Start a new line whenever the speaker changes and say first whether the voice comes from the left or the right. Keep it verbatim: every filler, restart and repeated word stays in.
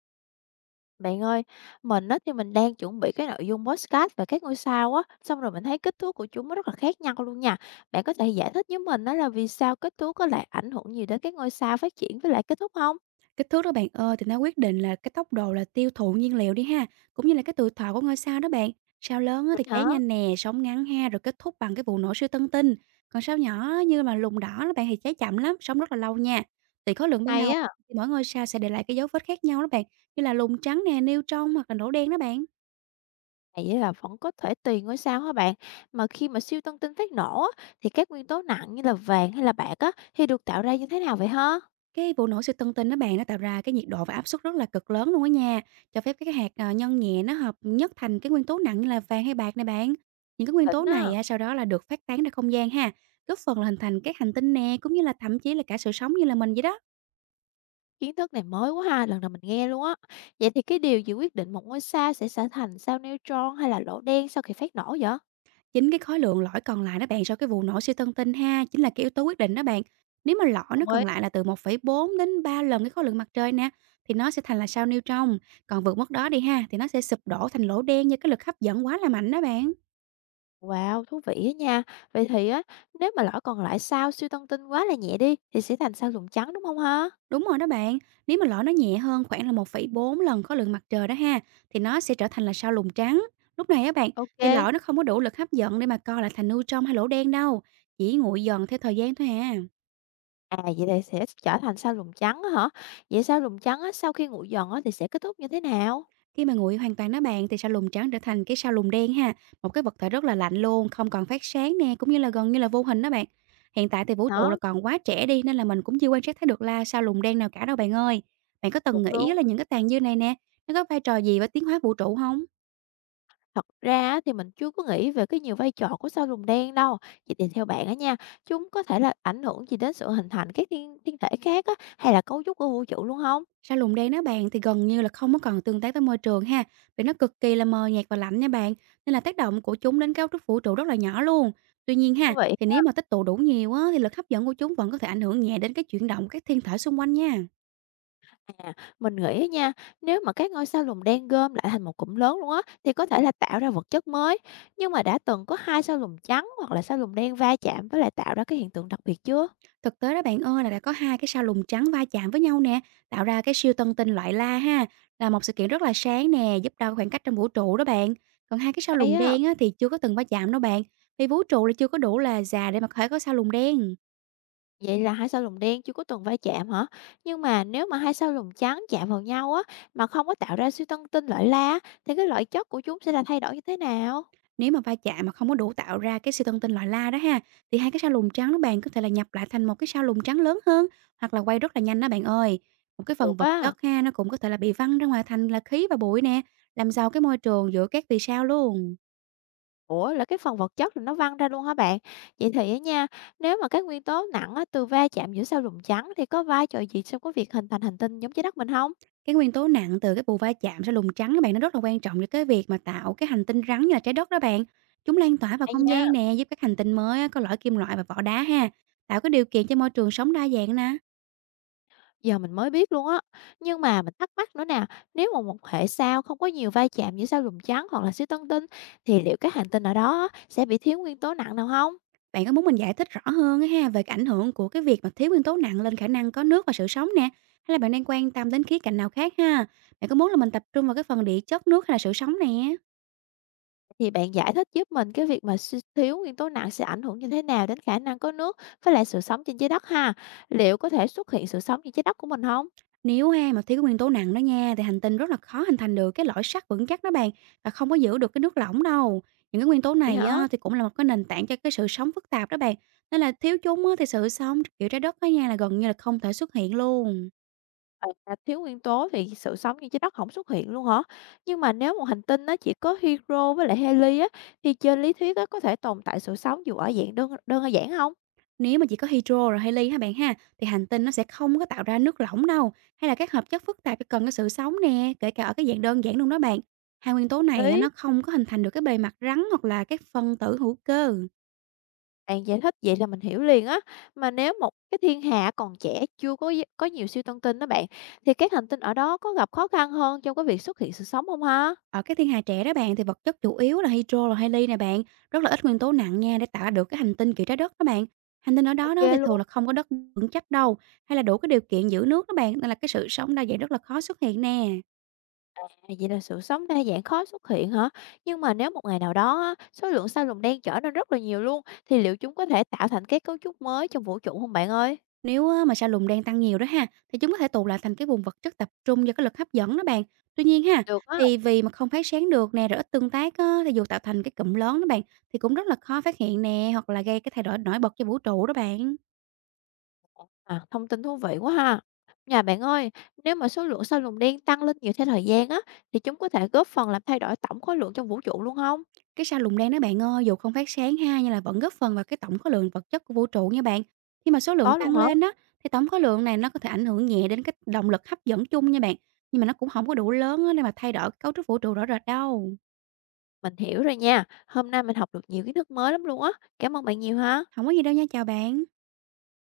left: Bạn ơi, mình á thì mình đang chuẩn bị cái nội dung podcast về các ngôi sao á, xong rồi mình thấy kích thước của chúng nó rất là khác nhau luôn nha. Bạn có thể giải thích với mình đó là vì sao kích thước có lại ảnh hưởng nhiều đến các ngôi sao phát triển với lại kết thúc không?
right: Kích thước đó bạn ơi, thì nó quyết định là cái tốc độ là tiêu thụ nhiên liệu đi ha, cũng như là cái tuổi thọ của ngôi sao đó bạn. Sao lớn á
left: Vậy
right: thì cháy
left: hả?
right: nhanh nè, sống ngắn ha, rồi kết thúc bằng cái vụ nổ siêu tân tinh. Còn sao nhỏ như mà lùng đỏ đó bạn thì cháy chậm lắm, sống rất là lâu nha. Tùy khối lượng ban
left: Hay
right: đầu
left: á.
right: thì mỗi ngôi sao sẽ để lại cái dấu vết khác nhau đó bạn, như là lùng trắng nè, neutron hoặc là lỗ đen đó bạn.
left: Này vậy là vẫn có thể tùy ngôi sao hả bạn? Mà khi mà siêu tân tinh phát nổ á, thì các nguyên tố nặng như là vàng hay là bạc á thì được tạo ra như thế nào vậy hả?
right: Cái vụ nổ siêu tân tinh á bạn, nó tạo ra cái nhiệt độ và áp suất rất là cực lớn luôn á nha, cho phép cái hạt, ờ, nhân nhẹ nó hợp nhất thành cái nguyên tố nặng như là vàng hay bạc này bạn. Những cái nguyên tố
left: Đỉnh á.
right: này á, sau đó là được phát tán ra không gian ha, góp phần là hình thành các hành tinh nè, cũng như là thậm chí là cả sự sống như là mình vậy đó.
left: Kiến thức này mới quá ha, lần đầu mình nghe luôn á. Vậy thì cái điều gì quyết định một ngôi sao sẽ trở thành sao neutron hay là lỗ đen sau khi phát nổ vậy?
right: Chính cái khối lượng lõi còn lại đó bạn sau cái vụ nổ siêu tân tinh ha, chính là cái yếu tố quyết định đó bạn. Nếu mà lõi nó
left: Đồng ý.
right: còn lại là từ một phẩy bốn đến ba lần cái khối lượng mặt trời nè, thì nó sẽ thành là sao Neutron, còn vượt mức đó đi ha, thì nó sẽ sụp đổ thành lỗ đen do cái lực hấp dẫn quá là mạnh đó bạn.
left: Wow, thú vị á nha. Vậy thì á, nếu mà lõi còn lại sao siêu tân tinh quá là nhẹ đi thì sẽ thành sao lùn trắng đúng không ha?
right: Đúng rồi đó bạn, nếu mà lõi nó nhẹ hơn khoảng là một phẩy bốn lần khối lượng mặt trời đó ha, thì nó sẽ trở thành là sao lùn trắng. Lúc này á bạn, thì
left: Ok.
right: lõi nó không có đủ lực hấp dẫn để mà co lại thành neutron hay lỗ đen đâu, chỉ nguội dần theo thời gian thôi à.
left: À vậy thì sẽ trở thành sao lùn trắng á hả? Vậy sao lùn trắng á sau khi nguội dần á thì sẽ kết thúc như thế nào?
right: Khi mà nguội hoàn toàn đó bạn, thì sao lùn trắng trở thành cái sao lùn đen ha, một cái vật thể rất là lạnh luôn, không còn phát sáng nè, cũng như là gần như là vô hình đó bạn. Hiện tại thì vũ trụ
left: Hả?
right: là còn quá trẻ đi nên là mình cũng chưa quan sát thấy được là sao lùn đen nào cả đâu bạn ơi. Bạn có từng
left: Cũng
right: nghĩ á là
left: đúng.
right: những cái tàn dư này nè, nó có vai trò gì với tiến hóa vũ trụ không?
left: Thật ra á thì mình chưa có nghĩ về cái nhiều vai trò của sao lùn đen đâu. Vậy thì theo bạn á nha, chúng có thể là ảnh hưởng gì đến sự hình thành các thiên thiên thể khác á, hay là cấu trúc của vũ trụ luôn không?
right: Sa lùn đen đó bạn thì gần như là không có còn tương tác với môi trường ha, vì nó cực kỳ là mờ nhạt và lạnh nha bạn, nên là tác động của chúng đến cấu trúc vũ trụ rất là nhỏ luôn. Tuy nhiên
left: Thú
right: ha,
left: vị.
right: thì nếu mà tích tụ đủ nhiều á, thì lực hấp dẫn của chúng vẫn có thể ảnh hưởng nhẹ đến cái chuyển động của các thiên thể xung quanh nha.
left: Mình nghĩ á nha, nếu mà các ngôi sao lùn đen gom lại thành một cụm lớn luôn á, thì có thể là tạo ra vật chất mới. Nhưng mà đã từng có hai sao lùn trắng hoặc là sao lùn đen va chạm với lại tạo ra cái hiện tượng đặc biệt chưa?
right: Thực tế đó bạn ơi là đã có hai cái sao lùn trắng va chạm với nhau nè, tạo ra cái siêu tân tinh loại La ha, là một sự kiện rất là sáng nè, giúp đo khoảng cách trong vũ trụ đó bạn. Còn hai cái sao
left: Hay
right: lùn
left: á.
right: đen á, thì chưa có từng va chạm đâu bạn, vì vũ trụ là chưa có đủ là già để mà có thể có sao lùn đen.
left: Vậy là hai sao lùn đen chưa có từng va chạm hả? Nhưng mà nếu mà hai sao lùn trắng chạm vào nhau á mà không có tạo ra siêu tân tinh loại la á, thì cái loại chất của chúng sẽ là thay đổi như thế nào?
right: Nếu mà va chạm mà không có đủ tạo ra cái siêu tân tinh loại La đó ha, thì hai cái sao lùn trắng đó bạn có thể là nhập lại thành một cái sao lùn trắng lớn hơn hoặc là quay rất là nhanh đó bạn ơi. Một cái
left: Được
right: phần vật
left: á.
right: chất ha nó cũng có thể là bị văng ra ngoài thành là khí và bụi nè, làm giàu cái môi trường giữa các vì sao luôn.
left: Ủa là cái phần vật chất là nó văng ra luôn hả bạn? Vậy thì á nha, nếu mà các nguyên tố nặng á, từ va chạm giữa sao lùn trắng thì có vai trò gì trong cái việc hình thành hành tinh giống trái đất mình không?
right: Cái nguyên tố nặng từ cái vụ va chạm sao lùn trắng các bạn nó rất là quan trọng cho cái việc mà tạo cái hành tinh rắn như là trái đất đó bạn. Chúng lan tỏa vào
left: Hay
right: không
left: nha.
right: gian nè, giúp các hành tinh mới á, có lõi kim loại và vỏ đá ha, tạo cái điều kiện cho môi trường sống đa dạng nè.
left: Giờ mình mới biết luôn á. Nhưng mà mình thắc mắc nữa nè, nếu mà một hệ sao không có nhiều va chạm giữa sao lùn trắng hoặc là siêu tân tinh thì liệu các hành tinh ở đó á, sẽ bị thiếu nguyên tố nặng nào không?
right: Bạn có muốn mình giải thích rõ hơn á ha về cái ảnh hưởng của cái việc mà thiếu nguyên tố nặng lên khả năng có nước và sự sống nè? Hay là bạn đang quan tâm đến khía cạnh nào khác ha? Bạn có muốn là mình tập trung vào cái phần địa chất nước hay là sự sống nè?
left: Thì bạn giải thích giúp mình cái việc mà suy- thiếu nguyên tố nặng sẽ ảnh hưởng như thế nào đến khả năng có nước với lại sự sống trên trái đất ha? Liệu có thể xuất hiện sự sống trên trái đất của mình không?
right: Nếu ha mà thiếu cái nguyên tố nặng đó nha thì hành tinh rất là khó hình thành được cái lõi sắt vững chắc đó bạn và không có giữ được cái nước lỏng đâu. Những cái nguyên tố
left: Vậy
right: này
left: hả?
right: á, thì cũng là một cái nền tảng cho cái sự sống phức tạp đó bạn. Nên là thiếu chúng á, thì sự sống kiểu trái đất đó nha là gần như là không thể xuất hiện luôn.
left: Bạn, là thiếu nguyên tố thì sự sống trên trái đất không xuất hiện luôn hả? Nhưng mà nếu một hành tinh nó chỉ có hydro với lại heli á thì trên lý thuyết á, có thể tồn tại sự sống dù ở dạng đơn đơn giản không?
right: Nếu mà chỉ có hydro rồi heli hả bạn ha, thì hành tinh nó sẽ không có tạo ra nước lỏng đâu, hay là các hợp chất phức tạp cho cần cái sự sống nè, kể cả ở cái dạng đơn giản luôn đó bạn. Hai nguyên tố này á,
left: Lý,
right: nó không có hình thành được cái bề mặt rắn hoặc là các phân tử hữu cơ.
left: bạn giải thích vậy là mình hiểu liền á. Mà nếu một cái thiên hạ còn trẻ chưa có gi- có nhiều siêu tân tinh đó bạn, thì các hành tinh ở đó có gặp khó khăn hơn trong cái việc xuất hiện sự sống không ha?
right: Ở cái thiên hà trẻ đó bạn thì vật chất chủ yếu là hydro rồi heli nè bạn, rất là ít nguyên tố nặng nha để tạo ra được cái hành tinh kiểu trái đất đó bạn. Hành tinh ở đó
left: Ok
right: đó thì thường
left: luôn.
right: là không có đất vững chắc đâu, hay là đủ cái điều kiện giữ nước đó bạn, nên là cái sự sống đa dạng rất là khó xuất hiện nè.
left: À, vậy là sự sống đa dạng khó xuất hiện hả? Nhưng mà nếu một ngày nào đó á, số lượng sao lùng đen trở nên rất là nhiều luôn, thì liệu chúng có thể tạo thành cái cấu trúc mới trong vũ trụ không bạn ơi?
right: Nếu á, mà săn lùng đen tăng nhiều đó ha, thì chúng có thể tụ lại thành cái vùng vật chất tập trung do cái lực hấp dẫn đó bạn. Tuy nhiên ha,
left: Được á.
right: thì vì mà không phát sáng được nè, rồi ít tương tác á, thì dù tạo thành cái cụm lớn đó bạn, thì cũng rất là khó phát hiện nè, hoặc là gây cái thay đổi nổi bật cho vũ trụ đó bạn.
left: À, thông tin thú vị quá ha. Nhà bạn ơi, nếu mà số lượng sao lùng đen tăng lên nhiều theo thời gian á, thì chúng có thể góp phần làm thay đổi tổng khối lượng trong vũ trụ luôn không?
right: Cái sao lùng đen đó bạn ơi, dù không phát sáng ha, nhưng là vẫn góp phần vào cái tổng khối lượng vật chất của vũ trụ nha bạn. Khi mà số lượng
left: Có luôn
right: tăng
left: hả?
right: lên đó, thì tổng khối lượng này nó có thể ảnh hưởng nhẹ đến cái động lực hấp dẫn chung nha bạn. Nhưng mà nó cũng không có đủ lớn á, để mà thay đổi cấu trúc vũ trụ rõ rệt đâu.
left: Mình hiểu rồi nha. Hôm nay mình học được nhiều kiến thức mới lắm luôn á. Cảm ơn bạn nhiều ha.
right: Không có gì đâu nha, chào bạn.